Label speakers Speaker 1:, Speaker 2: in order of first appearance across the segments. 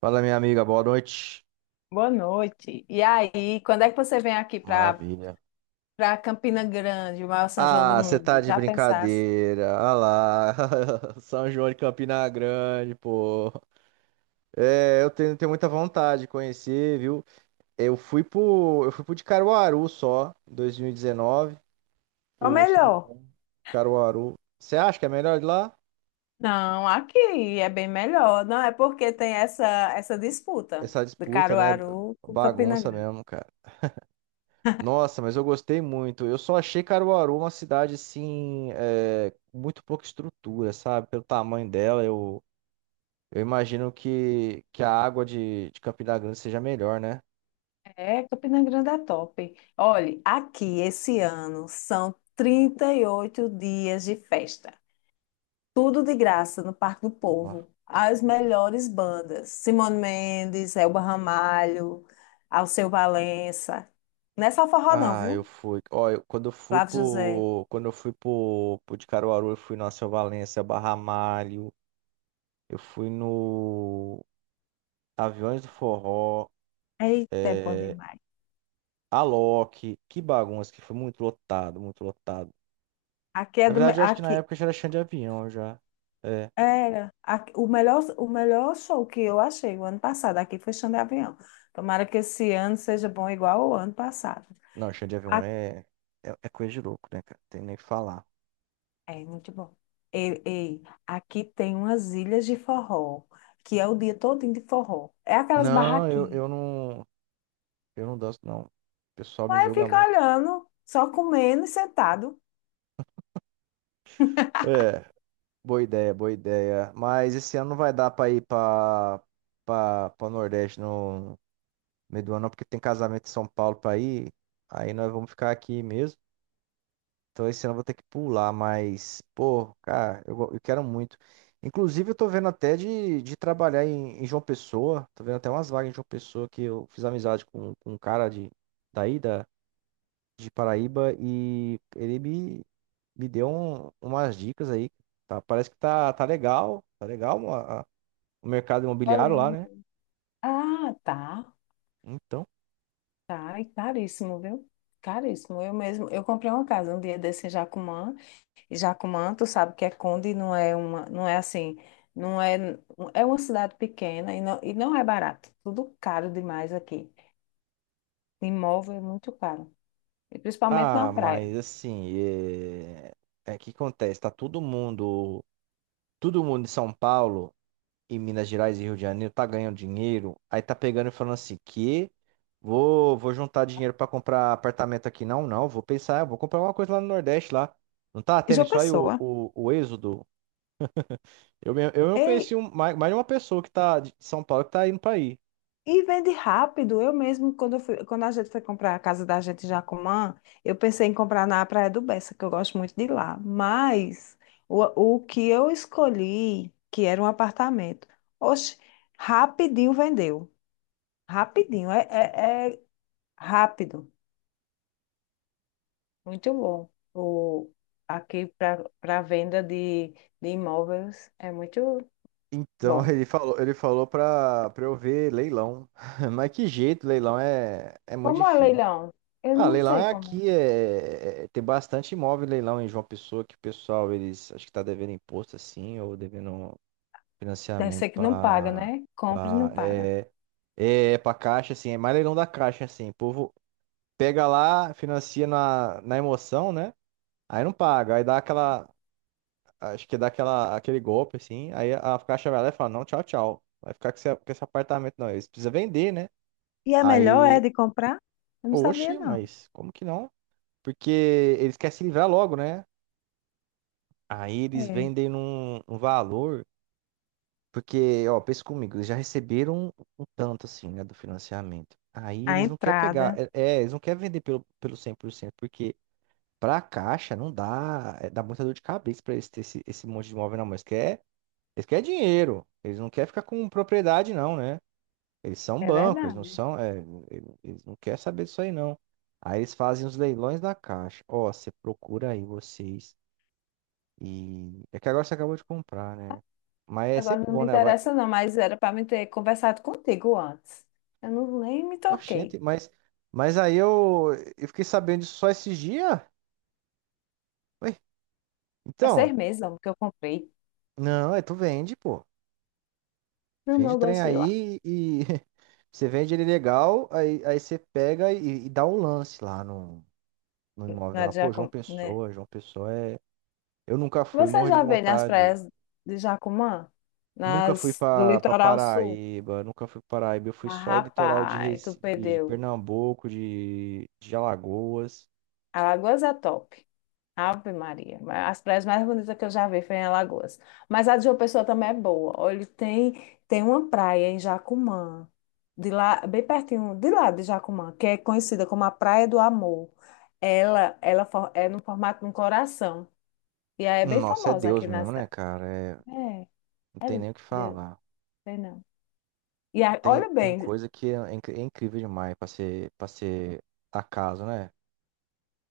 Speaker 1: Fala, minha amiga, boa noite.
Speaker 2: Boa noite. E aí, quando é que você vem aqui para
Speaker 1: Maravilha.
Speaker 2: para Campina Grande, o maior São João do
Speaker 1: Ah, você tá
Speaker 2: mundo?
Speaker 1: de
Speaker 2: Já pensasse?
Speaker 1: brincadeira. Ah lá, São João de Campina Grande, pô. É, eu tenho, muita vontade de conhecer, viu? Eu fui pro de Caruaru só, em 2019,
Speaker 2: Ou
Speaker 1: o São
Speaker 2: melhor?
Speaker 1: João de Caruaru. Você acha que é melhor de lá?
Speaker 2: Não, aqui é bem melhor. Não é porque tem essa disputa
Speaker 1: Essa
Speaker 2: de
Speaker 1: disputa, né?
Speaker 2: Caruaru com Campina
Speaker 1: Bagunça
Speaker 2: Grande.
Speaker 1: mesmo, cara. Nossa, mas eu gostei muito. Eu só achei Caruaru uma cidade, assim, com muito pouca estrutura, sabe? Pelo tamanho dela, eu... Eu imagino que a água de Campina Grande seja melhor, né?
Speaker 2: É, Campina Grande é top. Olhe, aqui esse ano são 38 dias de festa. Tudo de graça no Parque do
Speaker 1: Ó.
Speaker 2: Povo. As melhores bandas. Simone Mendes, Elba Ramalho, Alceu Valença. Não é só forró, não,
Speaker 1: Ah,
Speaker 2: viu?
Speaker 1: eu fui. Ó, quando eu fui
Speaker 2: Flávio José.
Speaker 1: pro. Quando eu fui pro de Caruaru, eu fui no Alceu Valença, Barra Malho, eu fui no Aviões do Forró,
Speaker 2: Eita, é bom
Speaker 1: é,
Speaker 2: demais.
Speaker 1: Alok, que bagunça, que foi muito lotado, muito lotado.
Speaker 2: Aqui é
Speaker 1: Na
Speaker 2: do. Me-
Speaker 1: verdade, eu acho que na
Speaker 2: Aqui
Speaker 1: época já era chão de avião já. É.
Speaker 2: o melhor show que eu achei o ano passado aqui foi Xande Avião. Tomara que esse ano seja bom igual o ano passado.
Speaker 1: Não, chão de avião
Speaker 2: A-
Speaker 1: é, é coisa de louco, né, cara? Tem nem o que falar.
Speaker 2: É muito bom. Ei, aqui tem umas ilhas de forró, que é o dia todo de forró. É aquelas
Speaker 1: Não,
Speaker 2: barraquinhas.
Speaker 1: eu não. Eu não danço, não. O pessoal me
Speaker 2: Aí
Speaker 1: julga
Speaker 2: fica
Speaker 1: muito.
Speaker 2: olhando, só comendo e sentado.
Speaker 1: É, boa ideia, boa ideia. Mas esse ano não vai dar pra ir pra Nordeste no meio do ano, não, porque tem casamento em São Paulo pra ir. Aí nós vamos ficar aqui mesmo. Então esse ano eu vou ter que pular, mas, pô, cara, eu quero muito. Inclusive, eu tô vendo até de trabalhar em João Pessoa. Tô vendo até umas vagas em João Pessoa que eu fiz amizade com um cara daí, da, de Paraíba, e me deu umas dicas aí. Tá, parece tá legal o mercado imobiliário lá, né?
Speaker 2: Valendo. Ah, tá.
Speaker 1: Então,
Speaker 2: Tá, e caríssimo, viu? Caríssimo. Eu mesmo, eu comprei uma casa um dia desse em Jacumã, e Jacumã, tu sabe que é Conde, não é uma, não é assim, não é, é uma cidade pequena e não é barato. Tudo caro demais aqui. Imóvel é muito caro, e principalmente na
Speaker 1: ah,
Speaker 2: praia.
Speaker 1: mas assim, é que acontece, todo mundo em São Paulo e Minas Gerais e Rio de Janeiro tá ganhando dinheiro, aí tá pegando e falando assim, que vou juntar dinheiro pra comprar apartamento aqui. Não, não, vou pensar, vou comprar uma coisa lá no Nordeste lá. Não tá
Speaker 2: E
Speaker 1: tendo
Speaker 2: João
Speaker 1: isso aí
Speaker 2: Pessoa.
Speaker 1: o êxodo? Eu mesmo
Speaker 2: Ei,
Speaker 1: conheci mais de uma pessoa que tá de São Paulo que tá indo pra aí.
Speaker 2: e vende rápido. Eu mesmo, quando, eu fui- Quando a gente foi comprar a casa da gente em Jacumã, eu pensei em comprar na Praia do Bessa, que eu gosto muito de lá. Mas o, o que eu escolhi, que era um apartamento, oxe, rapidinho vendeu. Rapidinho, é, é rápido. Muito bom. O, aqui para venda de imóveis é muito
Speaker 1: Então
Speaker 2: bom.
Speaker 1: ele falou pra eu ver leilão. Mas que jeito, leilão é, muito
Speaker 2: Como é
Speaker 1: difícil.
Speaker 2: leilão? Eu
Speaker 1: Ah,
Speaker 2: não
Speaker 1: leilão
Speaker 2: sei
Speaker 1: é
Speaker 2: como.
Speaker 1: aqui, tem bastante imóvel em leilão em João Pessoa que o pessoal, eles acho que tá devendo imposto assim, ou devendo
Speaker 2: Deve
Speaker 1: financiamento
Speaker 2: ser que não paga, né? Compra e não
Speaker 1: pra
Speaker 2: paga.
Speaker 1: é, pra caixa, assim, é mais leilão da caixa, assim. O povo pega lá, financia na emoção, né? Aí não paga, aí dá aquela Acho que dá aquele golpe, assim. Aí a caixa vai lá e fala, não, tchau, tchau. Vai ficar com com esse apartamento, não. Eles precisam vender, né?
Speaker 2: E a melhor é
Speaker 1: Aí,
Speaker 2: de comprar? Eu não sabia,
Speaker 1: oxe,
Speaker 2: não.
Speaker 1: mas como que não? Porque eles querem se livrar logo, né? Aí eles
Speaker 2: É.
Speaker 1: vendem num valor. Porque, ó, pensa comigo, eles já receberam um tanto, assim, né, do financiamento. Aí
Speaker 2: A
Speaker 1: eles não querem pegar,
Speaker 2: entrada.
Speaker 1: eles não querem vender pelo 100%, porque pra caixa não dá, dá muita dor de cabeça pra eles ter esse monte de imóvel na mão. Eles querem dinheiro. Eles não querem ficar com propriedade, não, né? Eles são
Speaker 2: É
Speaker 1: banco, eles não
Speaker 2: verdade.
Speaker 1: são. Eles não querem saber disso aí, não. Aí eles fazem os leilões da Caixa. Ó, você procura aí vocês. E. É que agora você acabou de comprar, né? Mas é
Speaker 2: Agora
Speaker 1: sempre
Speaker 2: não
Speaker 1: bom,
Speaker 2: me
Speaker 1: né? Vai...
Speaker 2: interessa não, mas era para me ter conversado contigo antes. Eu não nem me
Speaker 1: Oxente,
Speaker 2: toquei.
Speaker 1: mas. Mas eu fiquei sabendo disso só esses dias. Ué,
Speaker 2: É 6
Speaker 1: então.
Speaker 2: meses, que eu comprei.
Speaker 1: Não, é tu vende, pô.
Speaker 2: Não, mas
Speaker 1: Vende o
Speaker 2: eu
Speaker 1: trem
Speaker 2: gosto de ir lá.
Speaker 1: aí e. Você vende ele legal, aí você pega e dá um lance lá no imóvel
Speaker 2: Na
Speaker 1: lá.
Speaker 2: de
Speaker 1: Pô,
Speaker 2: Jacum... né?
Speaker 1: João Pessoa é. Eu nunca fui,
Speaker 2: Você
Speaker 1: morro de
Speaker 2: já veio nas
Speaker 1: vontade.
Speaker 2: praias de Jacumã?
Speaker 1: Nunca fui
Speaker 2: Nas do
Speaker 1: pra
Speaker 2: litoral sul?
Speaker 1: Paraíba, nunca fui pra Paraíba. Eu fui
Speaker 2: Mas,
Speaker 1: só litoral de,
Speaker 2: rapaz, tu
Speaker 1: Recife, de
Speaker 2: perdeu.
Speaker 1: Pernambuco, de Alagoas.
Speaker 2: Alagoas é top. Ave Maria. As praias mais bonitas que eu já vi foi em Alagoas. Mas a de João Pessoa também é boa. Olha, tem uma praia em Jacumã, de lá, bem pertinho, de lá de Jacumã, que é conhecida como a Praia do Amor. É no formato de um coração. E aí é bem
Speaker 1: Nossa, é
Speaker 2: famosa
Speaker 1: Deus
Speaker 2: aqui na
Speaker 1: mesmo, né,
Speaker 2: cidade.
Speaker 1: cara? É, não
Speaker 2: É, é,
Speaker 1: tem nem o que
Speaker 2: de-
Speaker 1: falar.
Speaker 2: Sei não. E
Speaker 1: Tem,
Speaker 2: olha
Speaker 1: tem
Speaker 2: bem,
Speaker 1: coisa que é, é incrível demais pra ser acaso, né?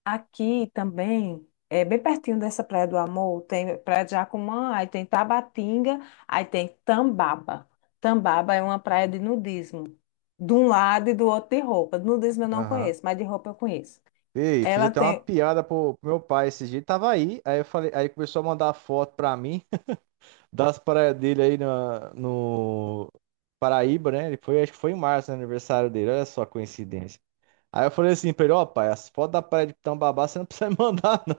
Speaker 2: aqui também, é bem pertinho dessa Praia do Amor, tem Praia de Jacumã, aí tem Tabatinga, aí tem Tambaba. Tambaba é uma praia de nudismo, de um lado e do outro de roupa. Nudismo eu não
Speaker 1: Aham.
Speaker 2: conheço, mas de roupa eu conheço.
Speaker 1: Ei, fiz
Speaker 2: Ela
Speaker 1: até uma
Speaker 2: tem,
Speaker 1: piada pro meu pai esses dias. Ele tava aí, aí eu falei, aí ele começou a mandar foto pra mim. Das praias dele no Paraíba, né? Ele foi, acho que foi em março, né, aniversário dele. Olha só a coincidência. Aí eu falei assim pra ele, ó, pai, as fotos da praia de Itambabá você não precisa me mandar, não.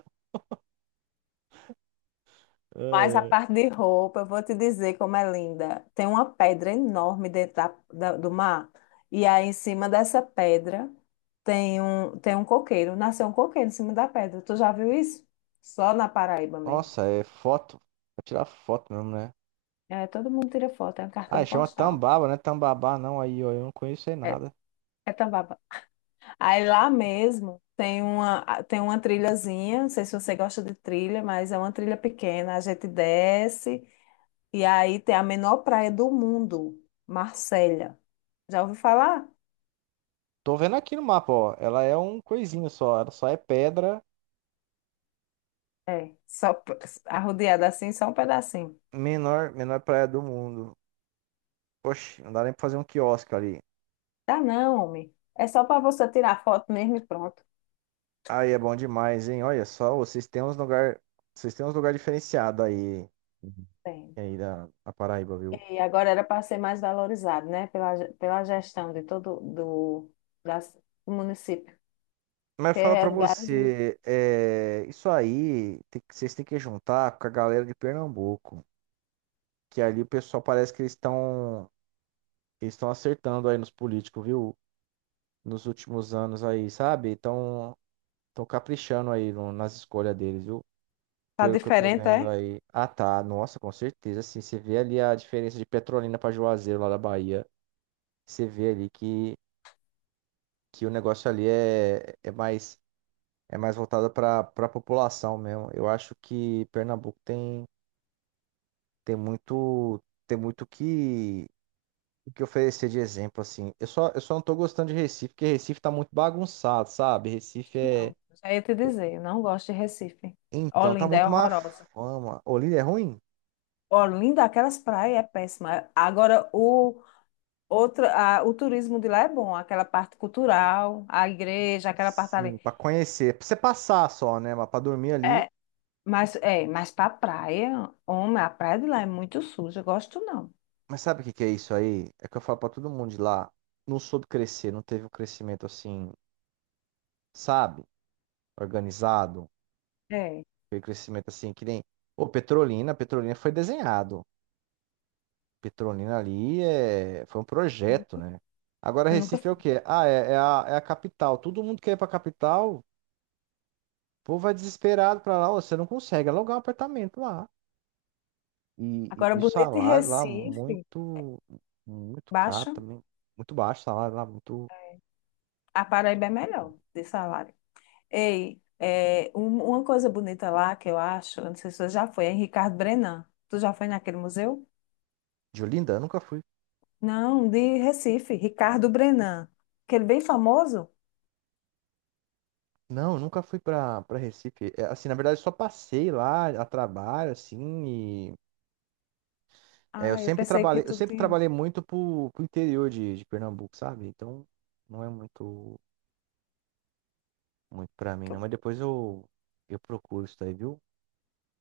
Speaker 1: Ai,
Speaker 2: mas a
Speaker 1: ai.
Speaker 2: parte de roupa, eu vou te dizer como é linda. Tem uma pedra enorme dentro do mar, e aí em cima dessa pedra tem um coqueiro, nasceu um coqueiro em cima da pedra. Tu já viu isso? Só na Paraíba mesmo.
Speaker 1: Nossa, é foto. Pra tirar foto mesmo, né?
Speaker 2: É, todo mundo tira foto, é um
Speaker 1: Ah,
Speaker 2: cartão
Speaker 1: chama
Speaker 2: postal.
Speaker 1: Tambaba, né? Tambabá não, aí, ó, eu não conheço aí
Speaker 2: É,
Speaker 1: nada.
Speaker 2: é Tambaba. Aí lá mesmo tem uma trilhazinha, não sei se você gosta de trilha, mas é uma trilha pequena. A gente desce e aí tem a menor praia do mundo, Marselha. Já ouviu falar?
Speaker 1: Tô vendo aqui no mapa, ó. Ela é um coisinho só. Ela só é pedra,
Speaker 2: É, só p- Arrodeada assim, só um pedacinho.
Speaker 1: menor, menor praia do mundo. Poxa, não dá nem pra fazer um quiosque ali.
Speaker 2: Tá não, homem. É só para você tirar foto mesmo e pronto.
Speaker 1: Aí é bom demais, hein? Olha só, vocês têm uns lugar diferenciado aí, Uhum.
Speaker 2: Tem.
Speaker 1: aí da Paraíba, viu?
Speaker 2: E agora era para ser mais valorizado, né? Pela gestão de todo das, do município.
Speaker 1: Mas fala
Speaker 2: Tem
Speaker 1: pra
Speaker 2: lugares.
Speaker 1: você, isso aí, vocês têm que juntar com a galera de Pernambuco, que ali o pessoal parece eles estão acertando aí nos políticos, viu? Nos últimos anos aí, sabe? Estão caprichando aí no- nas escolhas deles, viu?
Speaker 2: Tá
Speaker 1: Pelo que eu tô
Speaker 2: diferente,
Speaker 1: vendo
Speaker 2: é?
Speaker 1: aí. Ah, tá. Nossa, com certeza. Assim, você vê ali a diferença de Petrolina pra Juazeiro lá da Bahia. Você vê ali que o negócio ali é, é mais voltado para a população mesmo. Eu acho que Pernambuco tem, tem muito que oferecer de exemplo assim. Eu só não tô gostando de Recife, porque Recife tá muito bagunçado, sabe? Recife é
Speaker 2: Não, já ia te dizer, eu não gosto de Recife.
Speaker 1: então tá
Speaker 2: Olinda é
Speaker 1: muito má
Speaker 2: horrorosa.
Speaker 1: fama. Olinda é ruim?
Speaker 2: Olinda, aquelas praias é péssima. Agora, o turismo de lá é bom, aquela parte cultural, a igreja, aquela parte ali.
Speaker 1: Sim, para conhecer, para você passar só, né, mas para dormir ali.
Speaker 2: É, é, mas pra praia, homem, a praia de lá é muito suja, eu gosto não.
Speaker 1: Mas sabe o que que é isso aí? É que eu falo para todo mundo de lá, não soube crescer, não teve um crescimento assim, sabe? Organizado,
Speaker 2: É,
Speaker 1: aquele crescimento assim, que nem. Pô, Petrolina, Petrolina foi desenhado. Petrolina ali é... foi um projeto, né? Agora
Speaker 2: eu nunca
Speaker 1: Recife é o
Speaker 2: fui.
Speaker 1: quê? Ah, é a capital. Todo mundo quer ir pra capital, o povo vai desesperado pra lá. Ô, você não consegue alugar um apartamento lá.
Speaker 2: Agora,
Speaker 1: E o
Speaker 2: bonito em
Speaker 1: salário lá
Speaker 2: Recife,
Speaker 1: muito caro
Speaker 2: baixa,
Speaker 1: também. Muito baixo o salário lá, muito.
Speaker 2: a Paraíba é melhor de salário. Ei, é, uma coisa bonita lá que eu acho, eu não sei se você já foi, é em Ricardo Brenan. Tu já foi naquele museu?
Speaker 1: De Olinda, eu nunca fui.
Speaker 2: Não, de Recife, Ricardo Brenan. Aquele bem famoso?
Speaker 1: Não, eu nunca fui pra Recife. É, assim, na verdade, eu só passei lá a trabalho, assim, É,
Speaker 2: Ah, eu pensei que
Speaker 1: eu
Speaker 2: tu
Speaker 1: sempre
Speaker 2: tinha.
Speaker 1: trabalhei muito pro interior de Pernambuco, sabe? Então não é muito pra mim, não. Mas
Speaker 2: Tu-
Speaker 1: eu procuro isso daí, viu?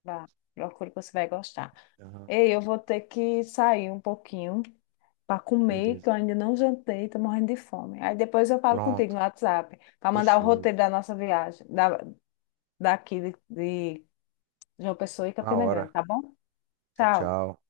Speaker 2: Vá, procura que você vai gostar.
Speaker 1: Aham,
Speaker 2: Ei, eu vou ter que sair um pouquinho para comer, que
Speaker 1: beleza.
Speaker 2: eu ainda não jantei, tô morrendo de fome. Aí depois eu falo contigo
Speaker 1: Pronto.
Speaker 2: no WhatsApp, para mandar o
Speaker 1: Fechou.
Speaker 2: roteiro da nossa viagem, daqui de João Pessoa e
Speaker 1: Na
Speaker 2: Campina Grande,
Speaker 1: hora.
Speaker 2: tá bom?
Speaker 1: Tchau,
Speaker 2: Tchau.
Speaker 1: tchau.